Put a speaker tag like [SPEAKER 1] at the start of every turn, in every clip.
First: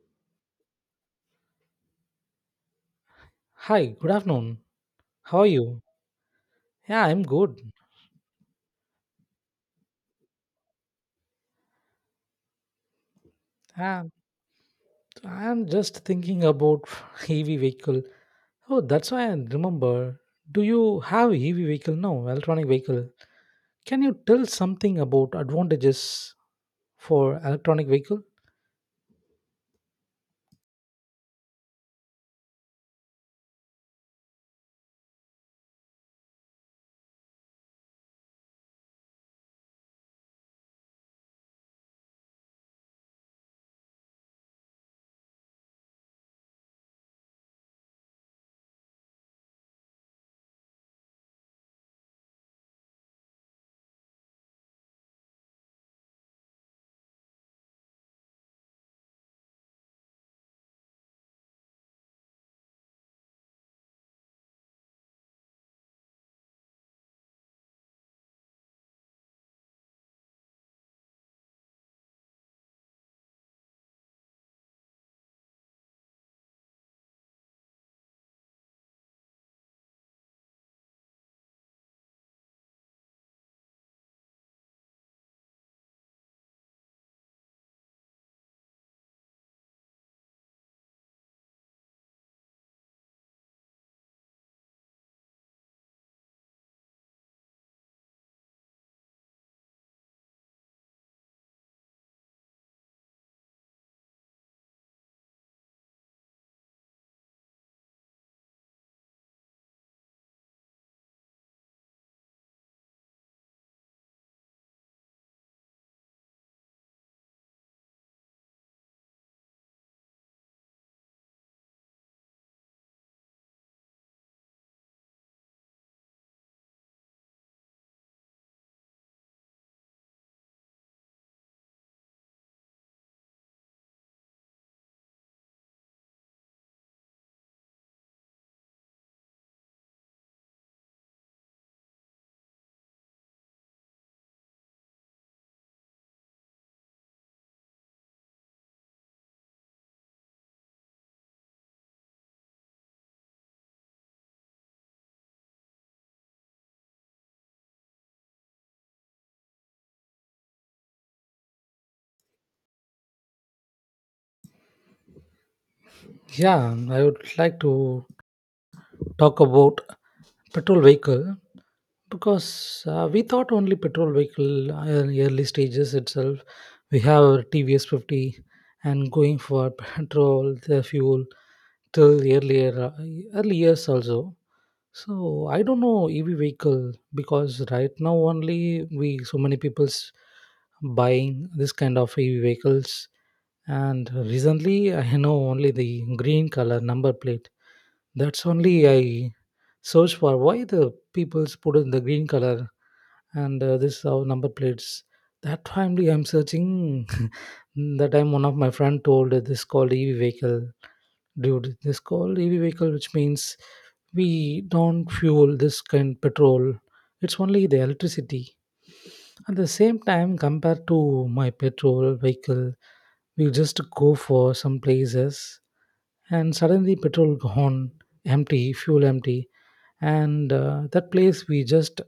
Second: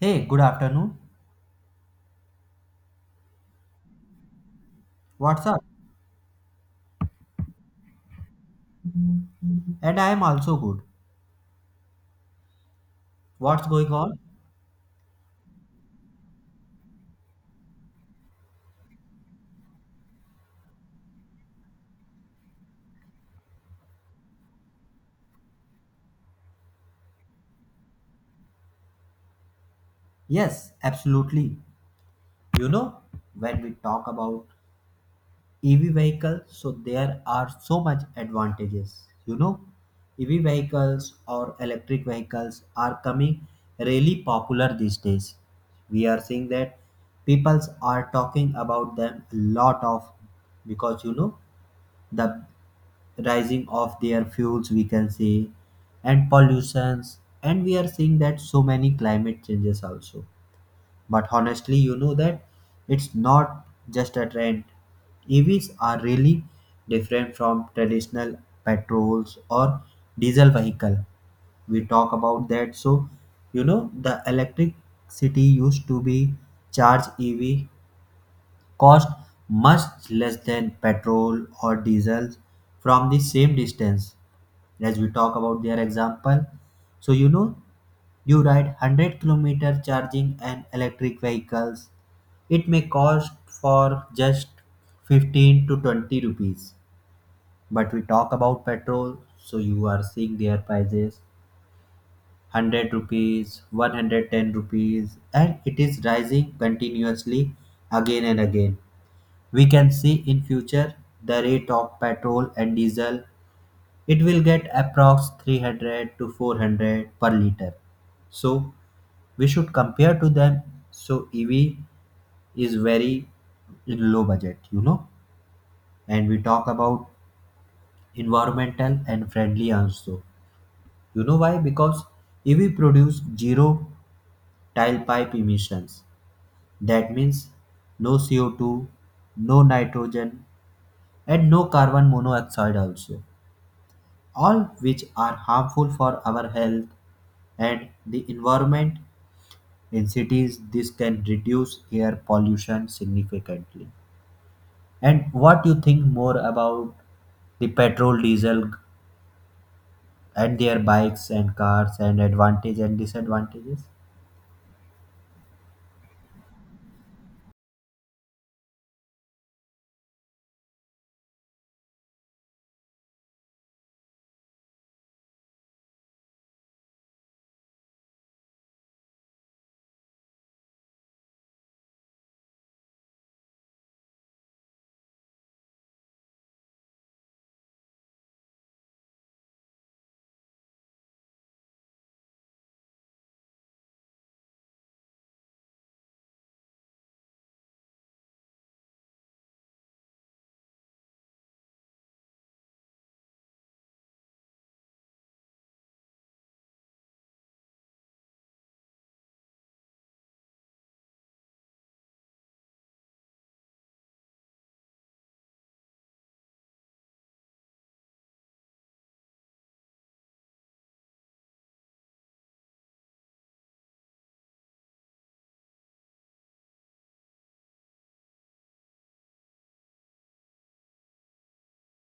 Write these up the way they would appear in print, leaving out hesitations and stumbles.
[SPEAKER 1] Hey, good afternoon.
[SPEAKER 2] Hi, good afternoon. How are
[SPEAKER 1] What's up?
[SPEAKER 2] you? Yeah, I'm good.
[SPEAKER 1] And I am also good. What's going
[SPEAKER 2] Uh,
[SPEAKER 1] on?
[SPEAKER 2] I'm just thinking about EV vehicle. Oh, that's why I remember. Do you have EV vehicle? No, electronic vehicle. Can you tell something about advantages for electronic vehicle?
[SPEAKER 1] Yes, absolutely. You know, when we talk about EV vehicles, so there are so much advantages. You know, EV vehicles or electric vehicles are coming really popular these days. We are seeing that people are talking about them a lot of because you know the rising of their fuels, we can say, and pollutions, and we are seeing that so many climate changes also. But honestly, you know that it's not just a trend. EVs are really different from traditional petrols or diesel vehicle. We talk about that. So you know the electricity used to be charged, EV cost much less than petrol or diesel from the same distance. As we talk about their example, so you know, you ride 100-kilometer charging an electric vehicles, it may cost for just 15 to 20 rupees. But we talk about petrol, so you are seeing their prices, 100 rupees, 110 rupees, and it is rising continuously again and again. We can see in future the rate of petrol and diesel, it will get approx 300 to 400 per liter. So we should compare to them. So EV is very in low budget, you know. And we talk about environmental and friendly also. You know why? Because EV produce zero tailpipe emissions. That means no CO2, no nitrogen, and no carbon monoxide also, all which are harmful for our health and the environment. In cities, this can reduce air pollution significantly. And what you think more about the petrol, diesel, and their bikes and cars, and advantage and disadvantages?
[SPEAKER 2] Yeah, I would like to talk about petrol vehicle because we thought only petrol vehicle in early stages itself we have our TVS 50 and going for petrol the fuel till earlier early years also. So I don't know EV vehicle because right now only we so many people's buying this kind of EV vehicles. And recently I know only the green color number plate, that's only I search for why the people's put in the green color and this our number plates. That family I'm searching. That time one of my friend told this called EV vehicle, dude. This called EV vehicle, which means we don't fuel this kind petrol. It's only the electricity. At the same time, compared to my petrol vehicle, we just go for some places and suddenly petrol gone, empty, fuel empty, and that place we just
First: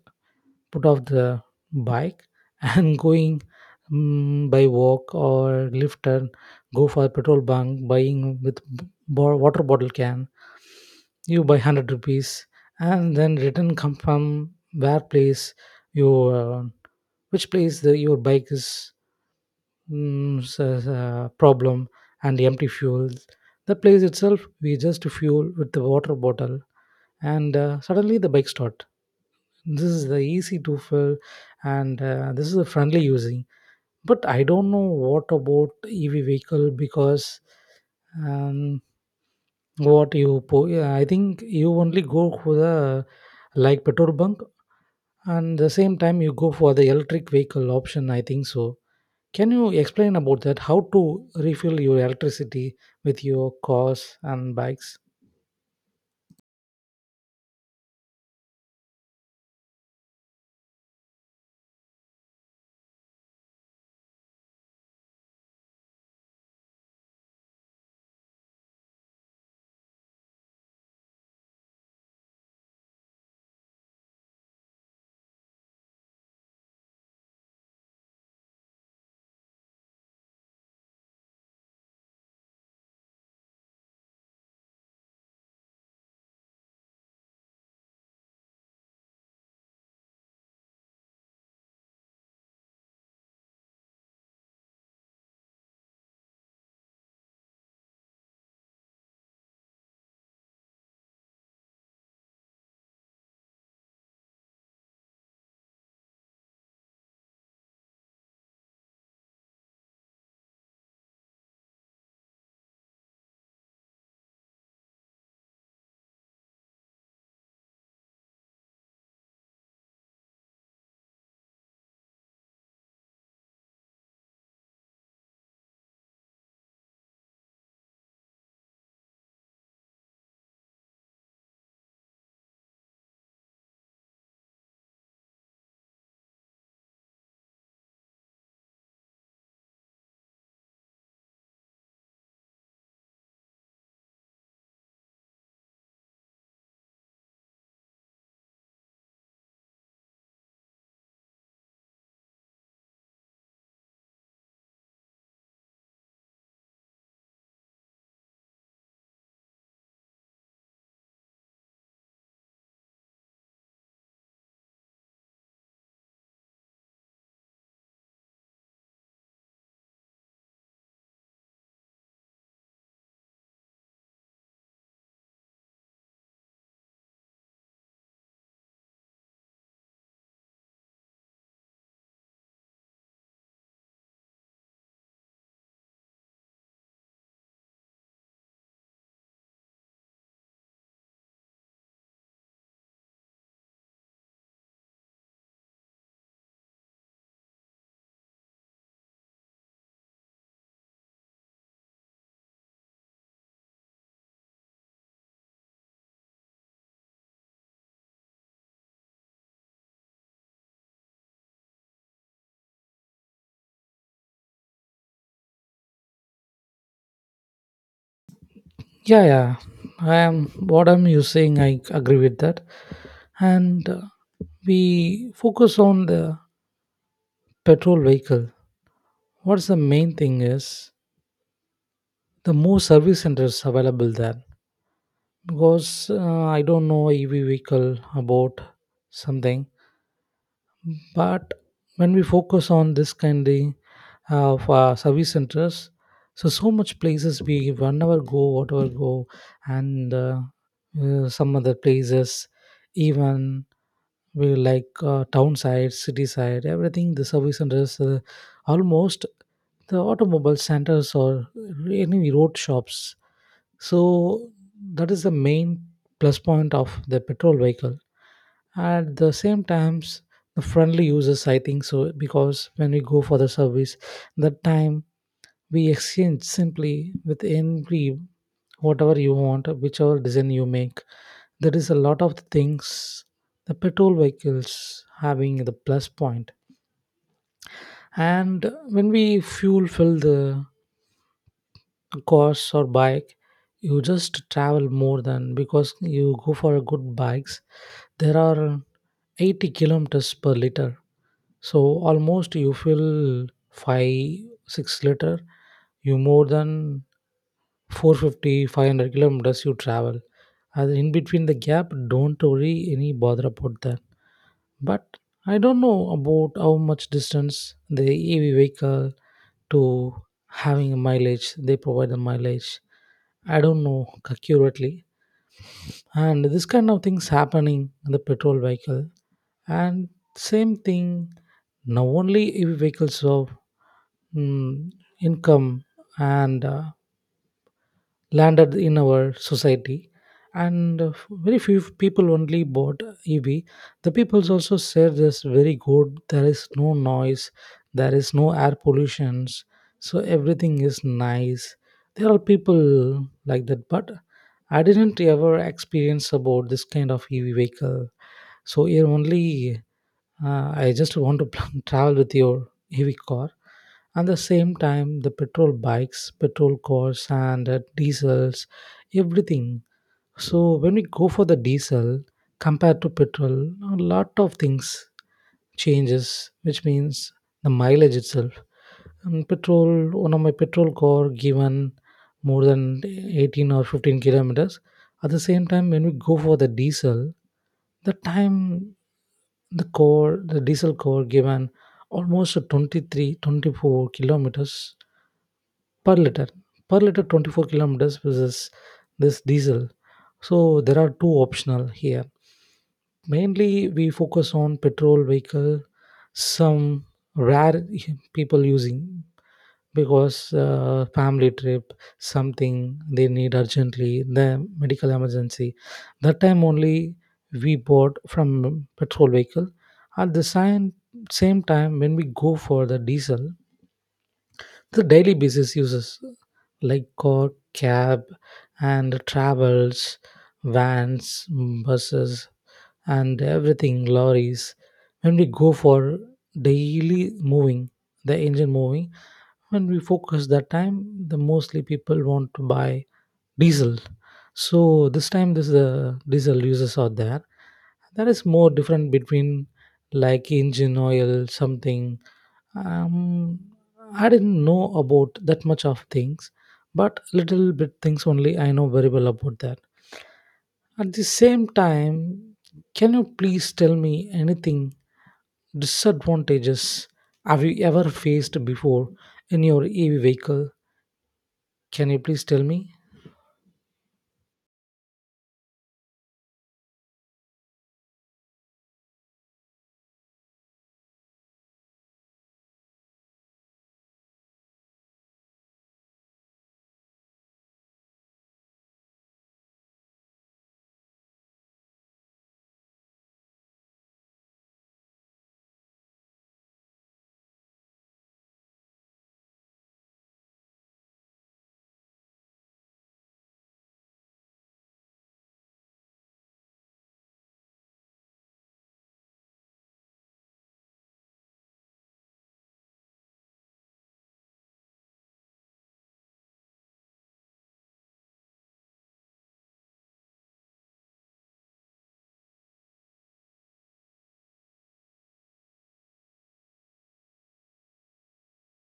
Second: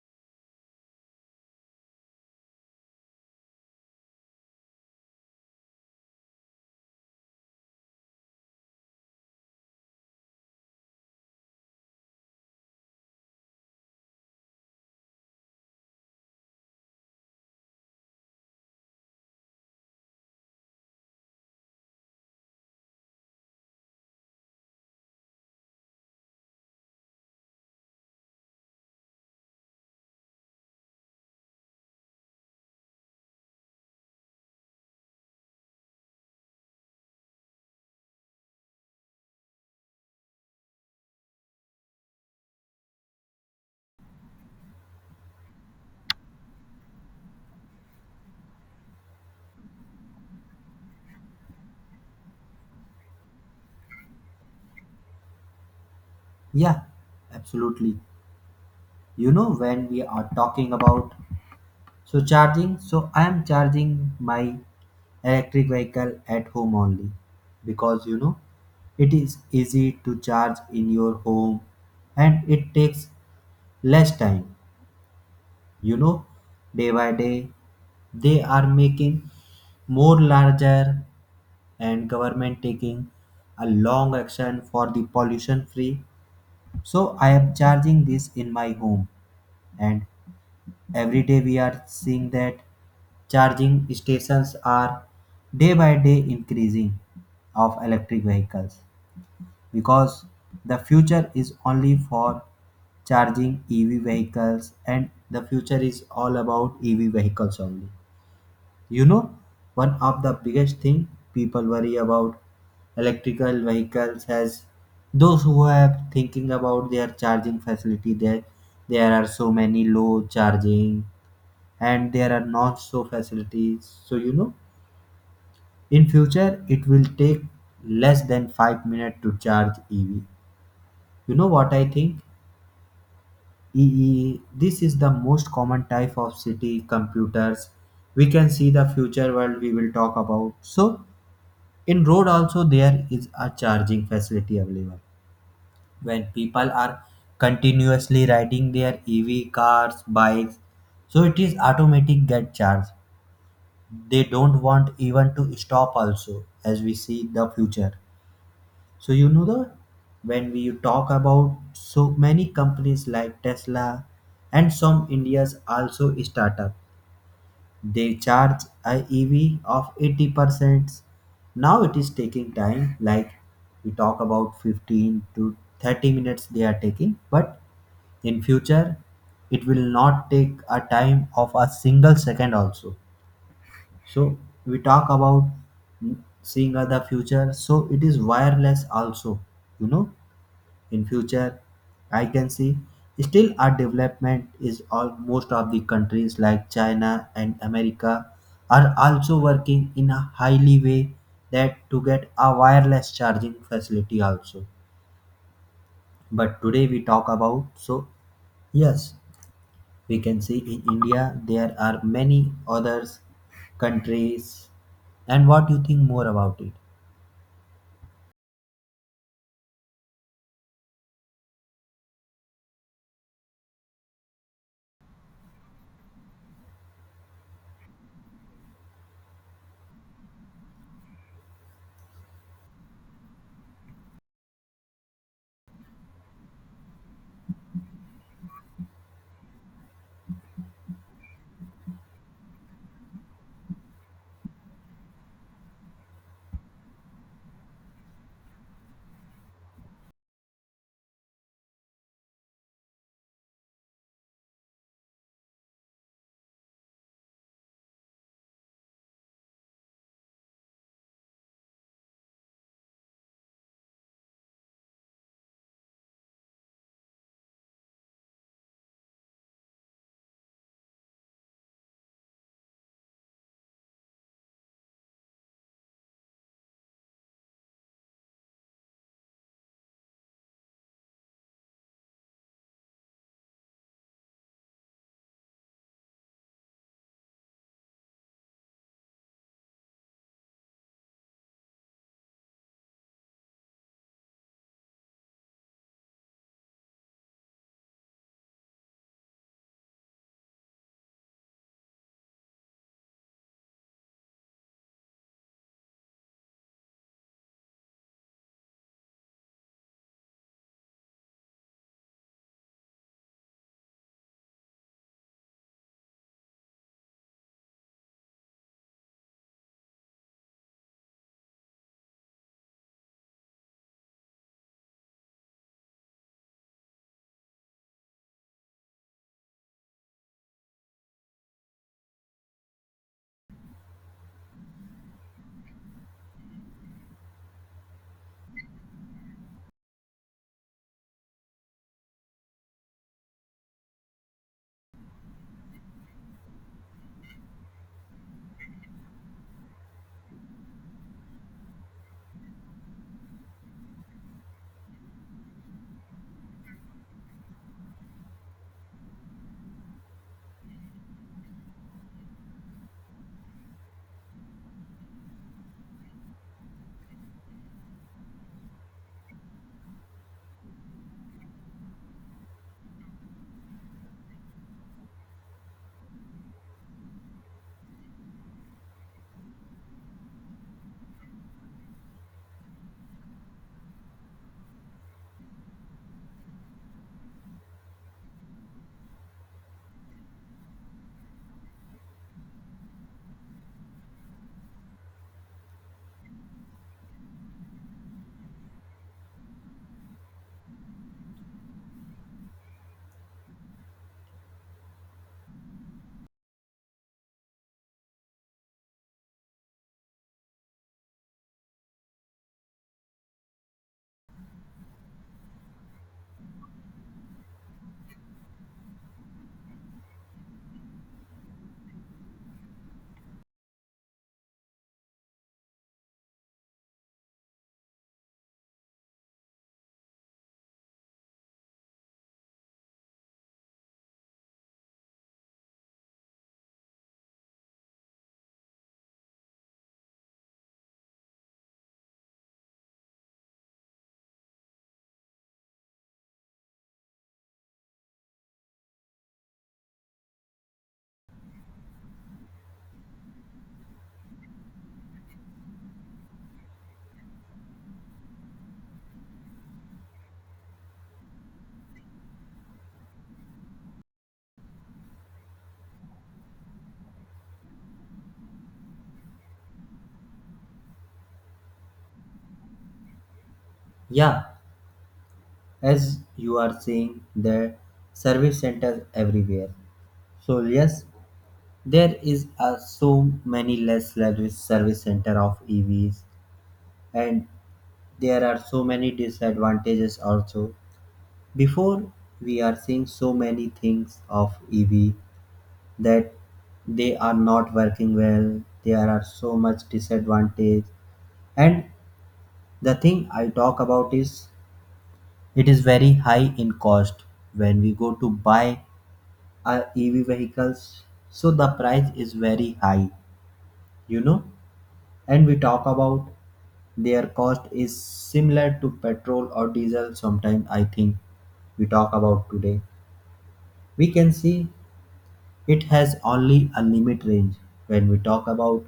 [SPEAKER 2] put off the bike and going by walk or lift and go for petrol bunk buying with water bottle, can you buy 100 rupees, and then return come from where place your which place your bike is, mm, s- problem and empty fuel. The place itself we just fuel with the water bottle, and suddenly the bike start. This is the easy to fill, and this is a friendly using. But I don't know what about EV vehicle because um, yeah, I think you only go for the like petrol bunk and the same time you go for the electric vehicle option. I think so. Can you explain about that? How to refill your electricity with your cars and bikes?
[SPEAKER 1] Yeah, absolutely. You know, when we are talking about so charging, so I am charging my electric vehicle at home only, because you know it is easy to charge in your home and it takes less time. You know, day by day, they are making more larger, and government taking a long action for the pollution free. So I am charging this in my home, and every day we are seeing that charging stations are day by day increasing of electric vehicles, because the future is only for charging EV vehicles, and the future is all about EV vehicles only. You know, one of the biggest thing people worry about electrical vehicles as those who have thinking about their charging facility, there are so many low charging and there are not so facilities. So you know, in future it will take less than 5 minutes to charge EV. You know what I think, ee this is the most common type of city computers. We can see the future world, we will talk about. So in road also there is a charging facility available when people are continuously riding their EV cars, bikes, so it is automatic get charge. They don't want even to stop also, as we see the future. So you know, the when we talk about so many companies like Tesla and some India's also startup, they charge a EV of 80%. Now it is taking time, like we talk about 15 to 30 minutes they are taking, but in future it will not take a time of a single second also. So we talk about, mm, seeing other future. So it is wireless also. You know, in future, I can see still our development is all most of the countries like China and America are also working in a highly way, that to get a wireless charging facility also. But today we talk about, so yes, we can see in India there are many others countries. And what you think more about it?
[SPEAKER 2] Yeah, yeah. I am what I'm using. I agree with that. And we focus on the petrol vehicle. What's the main thing is the more service centers available there because I don't know EV vehicle about something. But when we focus on this kind of service centers, so so much places we whenever go whatever go, and some other places even we like town side, city side, everything. The service centers, almost the automobile centers or any road shops. So that is the main plus point of the petrol vehicle. At the same times, the friendly users, I think so, because when we go for the service, that time we exchange simply with every whatever you want, whichever design you make, there is a lot of things the petrol vehicles having the plus point. And when we fuel fill the cars or bike, you just travel more than because you go for a good bikes, there are 80 kilometers per liter. So almost you fill 5 6 liter, you more than 450 500 kilometers you travel, and in between the gap don't worry any bother about that. But I don't know about how much distance the EV vehicle to having a mileage they provide the mileage. I don't know accurately, and this kind of things happening in the petrol vehicle, and same thing. Now only EV vehicles of mm, income and landed in our society, and very few people only bought EV. The peoples also said this very good, there is no noise, there is no air pollutions, so everything is nice. There are people like that, but I didn't ever experience about this kind of EV vehicle. So here only I just want to travel with your heavy car. At the same time, the petrol bikes, petrol cars, and diesels, everything. So when we go for the diesel compared to petrol, a lot of things changes, which means the mileage itself. And petrol, one of my petrol car given more than 18 or 15 kilometers. At the same time, when we go for the diesel, the time the diesel core given almost 23, 24 kilometers per liter. Per liter, 24 kilometers versus this diesel. So there are two optional here. Mainly, we focus on petrol vehicle, some rare people using because family trip, something they need urgently the medical emergency, that time only we bought from petrol vehicle. At the same time when we go for the diesel, the daily basis uses like car, cab, and travels, vans, buses, and everything lorries. When we go for daily moving, the engine moving, when we focus, that time the mostly people want to buy diesel. So this time this the diesel users are there, that is more different between like engine oil something. um I didn't know about that much of things, but little bit things only I know very well about that. At the same time, can you please tell me anything disadvantages have you ever faced before in your EV vehicle? Can you please tell me?
[SPEAKER 1] Yeah, as you are saying, there service centers everywhere. So yes, there is so many less service center of EVs, and there are so many disadvantages also. Before we are seeing so many things of EV that they are not working well, there are so much disadvantage. And the thing I talk about is it is very high in cost. When we go to buy our EV vehicles, so the price is very high, you know. And we talk about their cost is similar to petrol or diesel sometime, I think. We talk about today, we can see it has only a limit range when we talk about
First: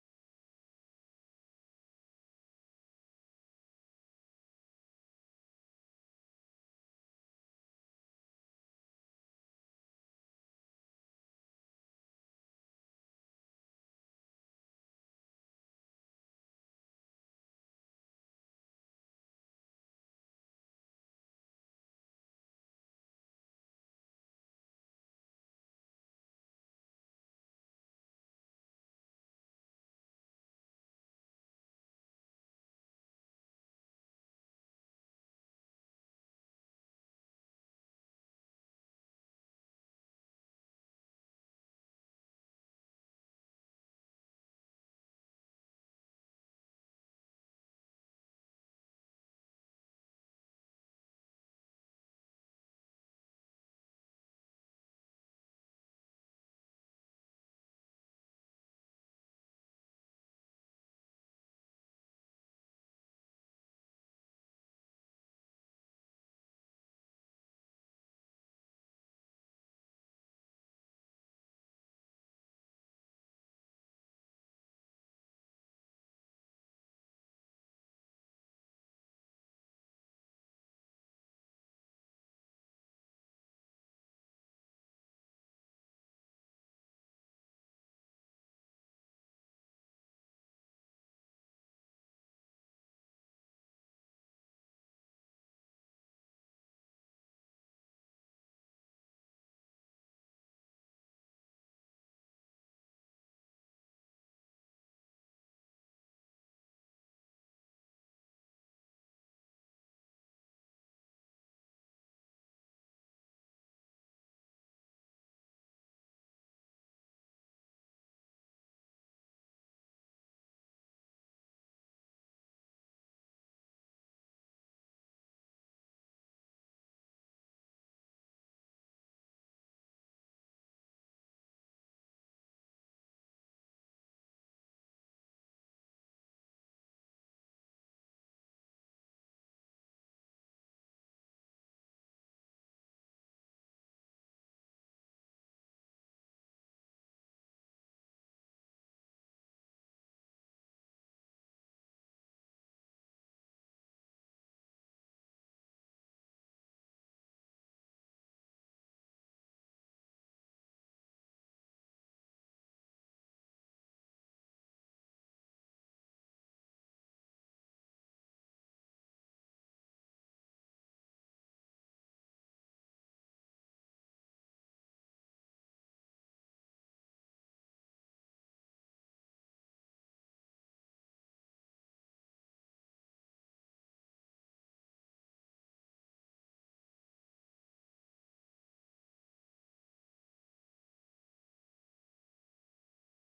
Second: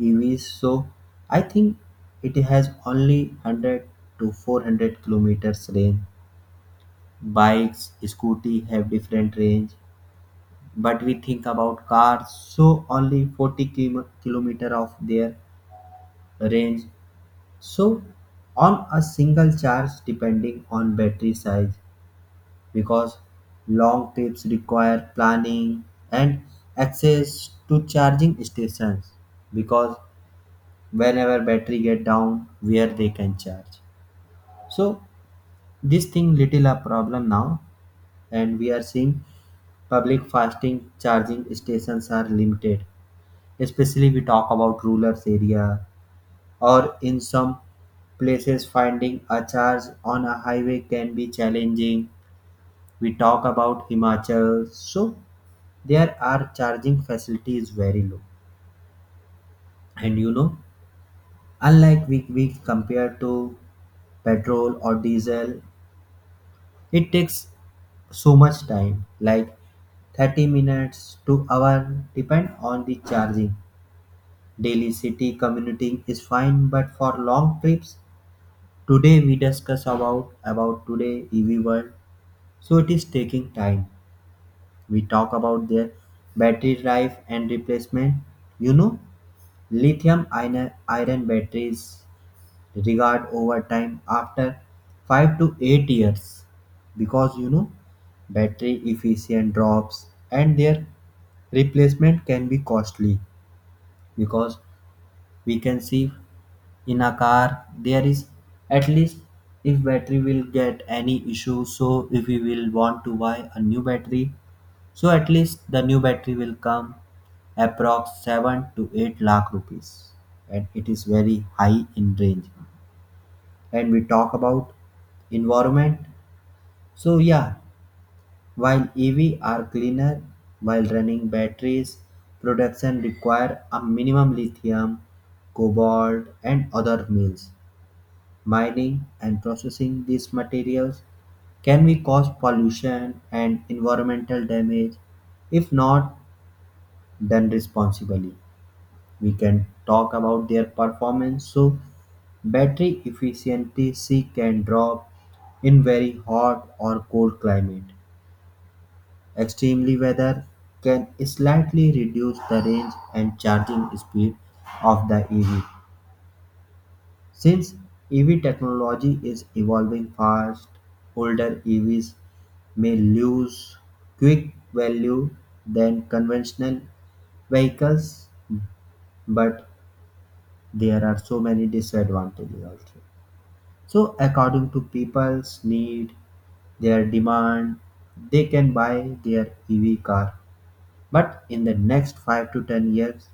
[SPEAKER 1] EVs. So I think it has only 100 to 400 kilometers range. Bikes, scooty have different range, but we think about cars, so only 40-kilo- kilometer of their range. So on a single charge, depending on battery size, because long trips require planning and access to charging stations, because whenever battery get down, where they can charge? So this thing little a problem now. And we are seeing public fasting charging stations are limited, especially we talk about rural area, or in some places finding a charge on a highway can be challenging. We talk about Himachal, so there are charging facilities very low. And you know, unlike we compared to petrol or diesel, it takes so much time, like 30 minutes to hour depend on the charging. Daily city commuting is fine, but for long trips, today we discuss about today EV world, so it is taking time. We talk about their battery life and replacement. You know, Lithium-ion batteries degrade over time after 5 to 8 years, because you know battery efficient drops, and their replacement can be costly. Because we can see in a car there is at least, if battery will get any issue, so if we will want to buy a new battery, so at least the new battery will come approx 7 to 8 lakh rupees, and it is very high in range. And we talk about environment. So yeah, while EV are cleaner while running, batteries production require a minimum lithium, cobalt, and other metals. Mining and processing these materials can we cause pollution and environmental damage, if not done responsibly. We can talk about their performance. So battery efficiency can drop in very hot or cold climate. Extremely weather can slightly reduce the range and charging speed of the EV. Since EV technology is evolving fast, older EVs may lose quick value than conventional vehicles. But there are so many disadvantages also. So according to people's need, their demand, they can buy their EV car. But in the next 5 to 10 years,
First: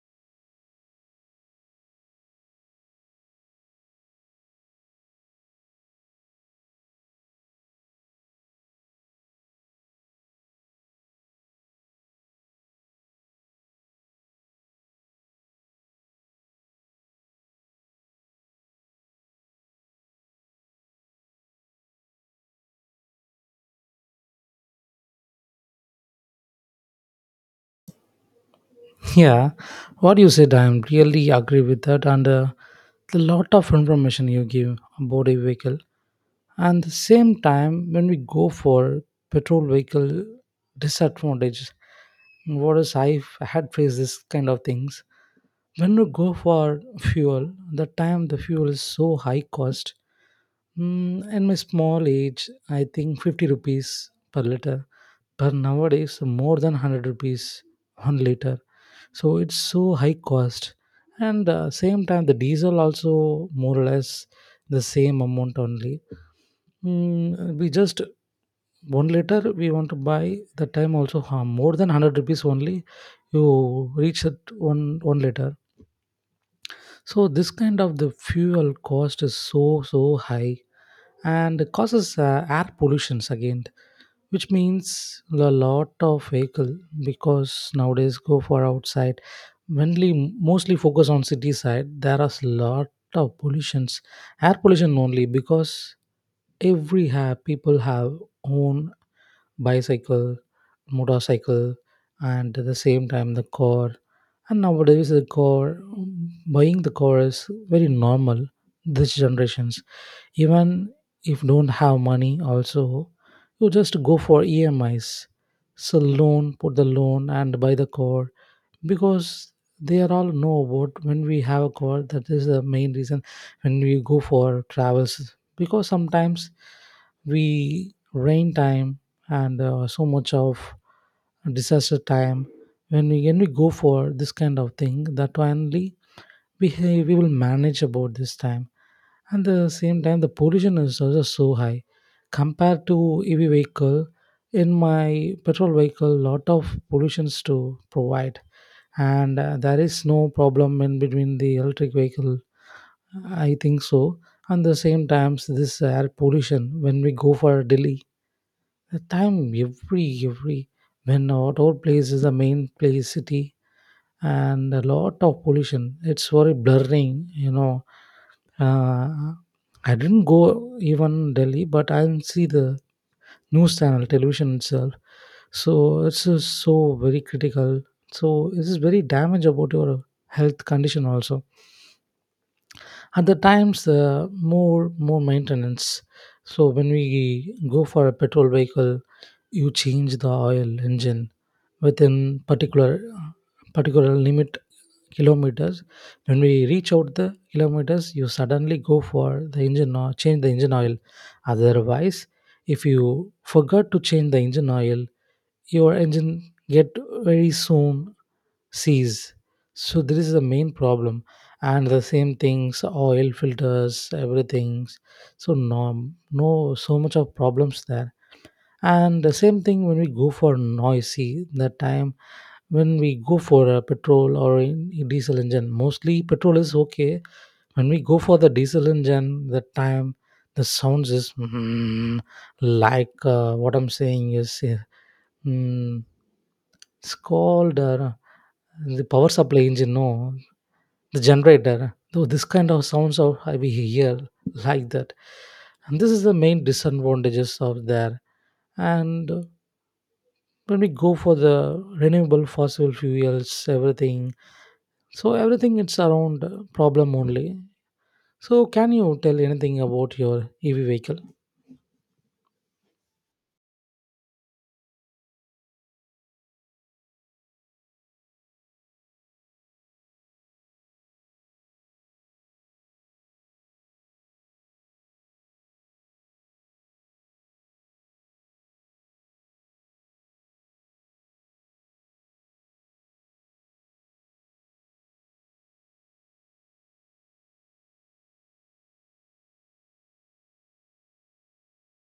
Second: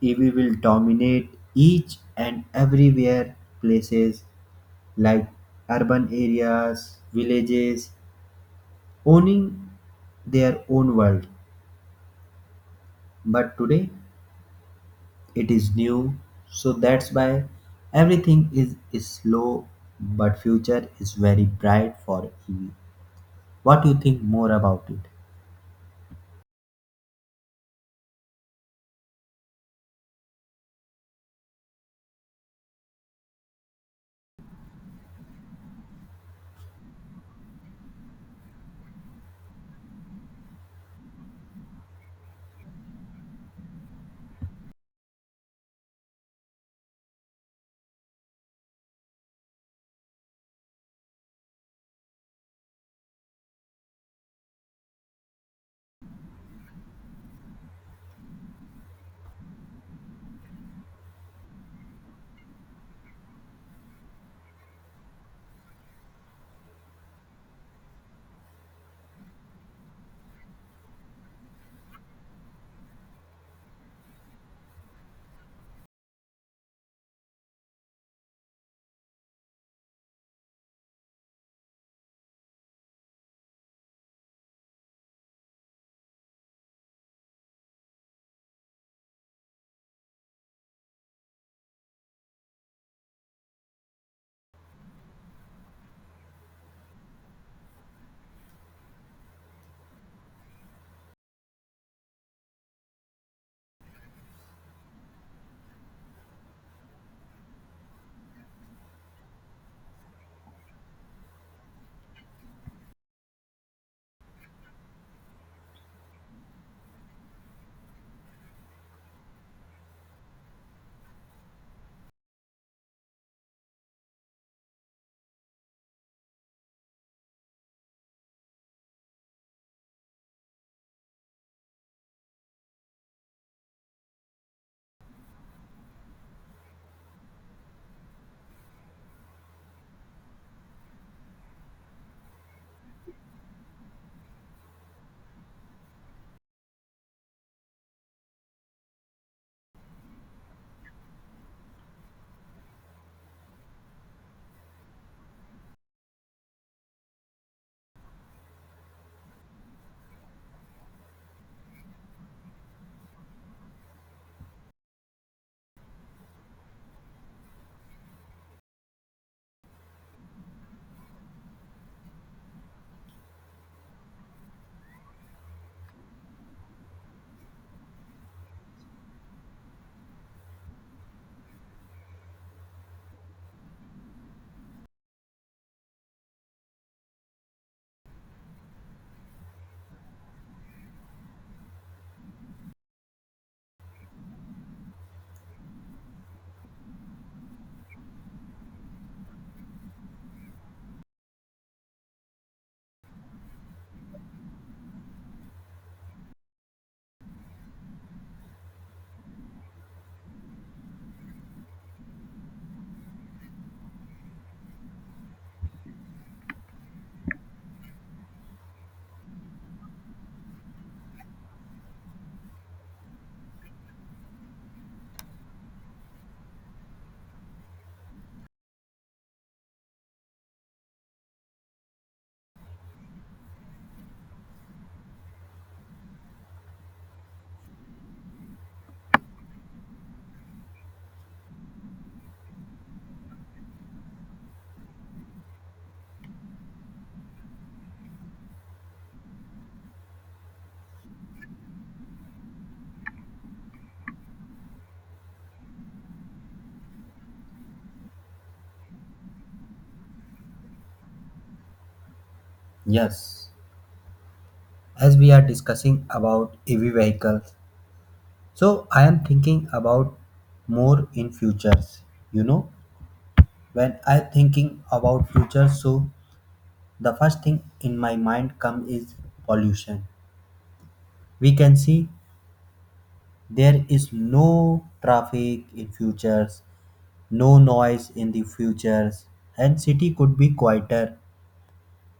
[SPEAKER 1] EV will dominate each and everywhere places, like urban areas, villages, owning their own world. But today it is new, so that's why everything is slow, but future is very bright for EV. What do you think more about it?
[SPEAKER 2] Yeah, what you said, I am really agree with that, and the lot of information you give about a vehicle. And the same time, when we go for petrol vehicle disadvantages, what is I had faced this kind of things when you go for fuel, the time the fuel is so high cost. In my small age I think 50 rupees per liter, but nowadays more than 100 rupees 1 liter, so it's so high cost. And same time the diesel also more or less the same amount only. mm, we just 1 liter we want to buy, the time also, more than 100 rupees only you reach at one one liter. So this kind of the fuel cost is so so high and causes air pollutions again, which means a lot of vehicle because nowadays go for outside, mainly mostly focus on city side. There are a lot of pollutions, air pollution only because every people have own bicycle, motorcycle, and at the same time the car. And nowadays the car, buying the car is very normal this generations, even if don't have money also you just go for emis, so loan put the loan and buy the car, because they are all know about when we have a call that is the main reason when we go for travels. Because sometimes we rain time and so much of disaster time, when we go for this kind of thing, that only we will manage about this time. And the same time the pollution is also so high compared to EV vehicle. In my petrol vehicle lot of pollutions to provide, and there is no problem in between the electric vehicle, I think so. And the same times this air pollution, when we go for Delhi, the time every when our place is the main place city and a lot of pollution. It's very blurring, you know. Uh, I didn't go even Delhi, but I didn't see the news channel, television itself. So it's just so very critical. So it is very damage about your health condition also. At the times, more maintenance. So when we go for a petrol vehicle, you change the oil engine within particular limit kilometers. When we reach out the kilometers, you suddenly go for the engine oil, change the engine oil. Otherwise, if you forgot to change the engine oil, your engine get very soon seize. So this is the main problem. And the same things oil filters everything, so no so much of problems there. And the same thing when we go for noisy, that time when we go for a petrol or in diesel engine, mostly petrol is okay. When we go for the diesel engine, that time the sounds is like what I'm saying is mm, it's called the power supply engine no the generator, so this kind of sounds of we hear like that. And this is the main disadvantages of there. And when we go for the renewable fossil fuels everything, so everything it's around problem only. So can you tell anything about your EV vehicle?
[SPEAKER 1] Yes, as we are discussing about EV vehicles, so I am thinking about more in futures. You know, when I thinking about future, so the first thing in my mind come is pollution. We can see there is no traffic in futures, no noise in the futures, and city could be quieter.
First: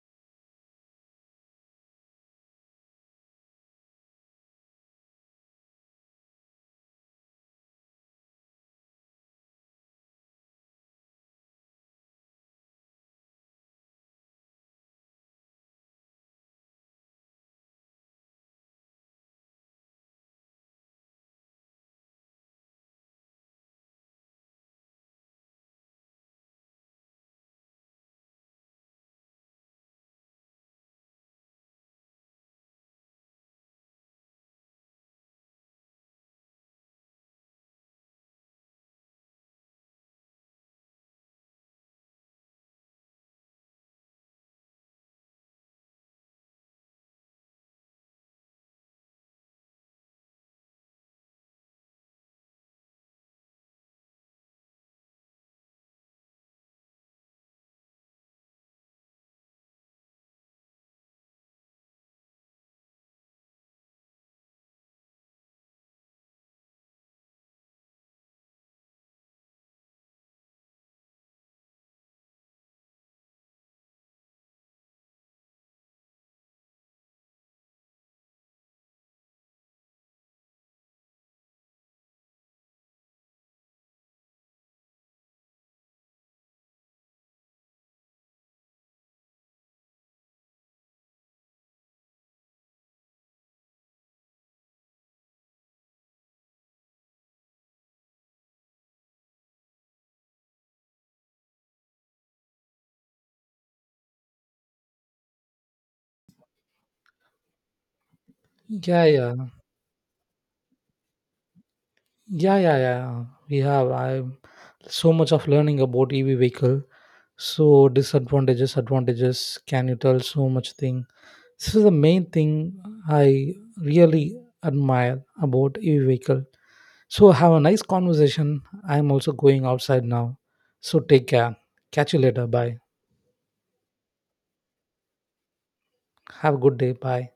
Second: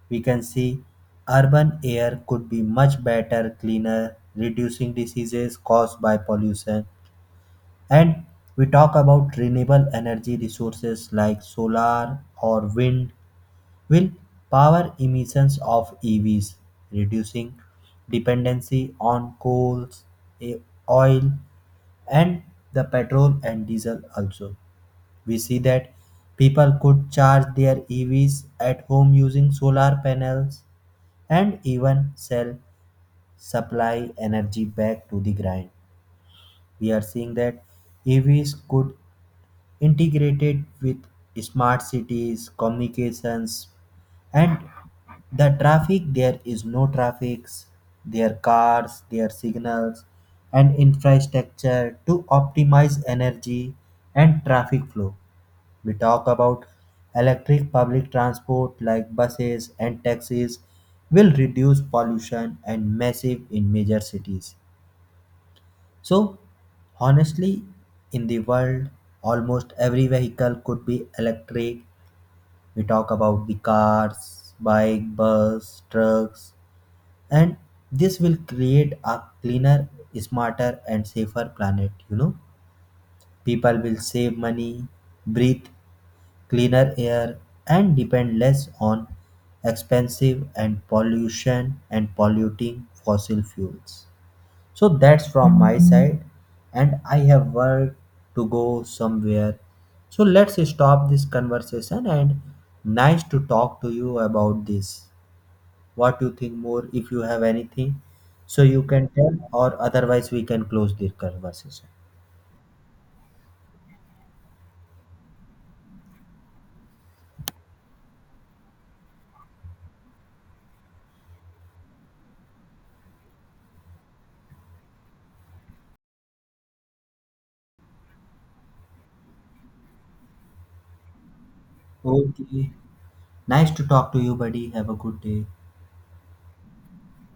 [SPEAKER 1] We can see urban air could be much better, cleaner, reducing diseases caused by pollution. And we talk about renewable energy resources like solar or wind will power emissions of EVs, reducing dependency on coals, e- oil, and the petrol and diesel also. We see that people could charge their EVs at home using solar panels, and even sell supply energy back to the grind. We are seeing that EVs could integrated with smart cities, communications, and the traffic. There is no traffics, their cars, their signals, and infrastructure to optimize energy and traffic flow. We talk about electric public transport like buses and taxis, will reduce pollution and massive in major cities. So honestly, in the world, almost every vehicle could be electric. We talk about the cars, bike, bus, trucks, and this will create a cleaner, smarter, and safer planet. You know, people will save money, breathe cleaner air, and depend less on expensive and pollution and polluting fossil fuels. So that's from my side, and I have work to go somewhere. So let's stop this conversation, and nice to talk to you about this. What you think more, if you have anything, so you
[SPEAKER 2] Yeah,
[SPEAKER 1] can
[SPEAKER 2] yeah,
[SPEAKER 1] tell, or otherwise we can close this conversation.
[SPEAKER 2] yeah, yeah, yeah. We have I so much of learning about EV vehicle. So disadvantages, advantages. Can you tell so much thing? This is the main thing I really admire about EV vehicle. So have a nice conversation. I'm also going outside now. So take care. Catch you later.
[SPEAKER 1] Okay.
[SPEAKER 2] Bye.
[SPEAKER 1] Nice to talk to you, buddy. Have a good day.
[SPEAKER 2] Have a good day. Bye.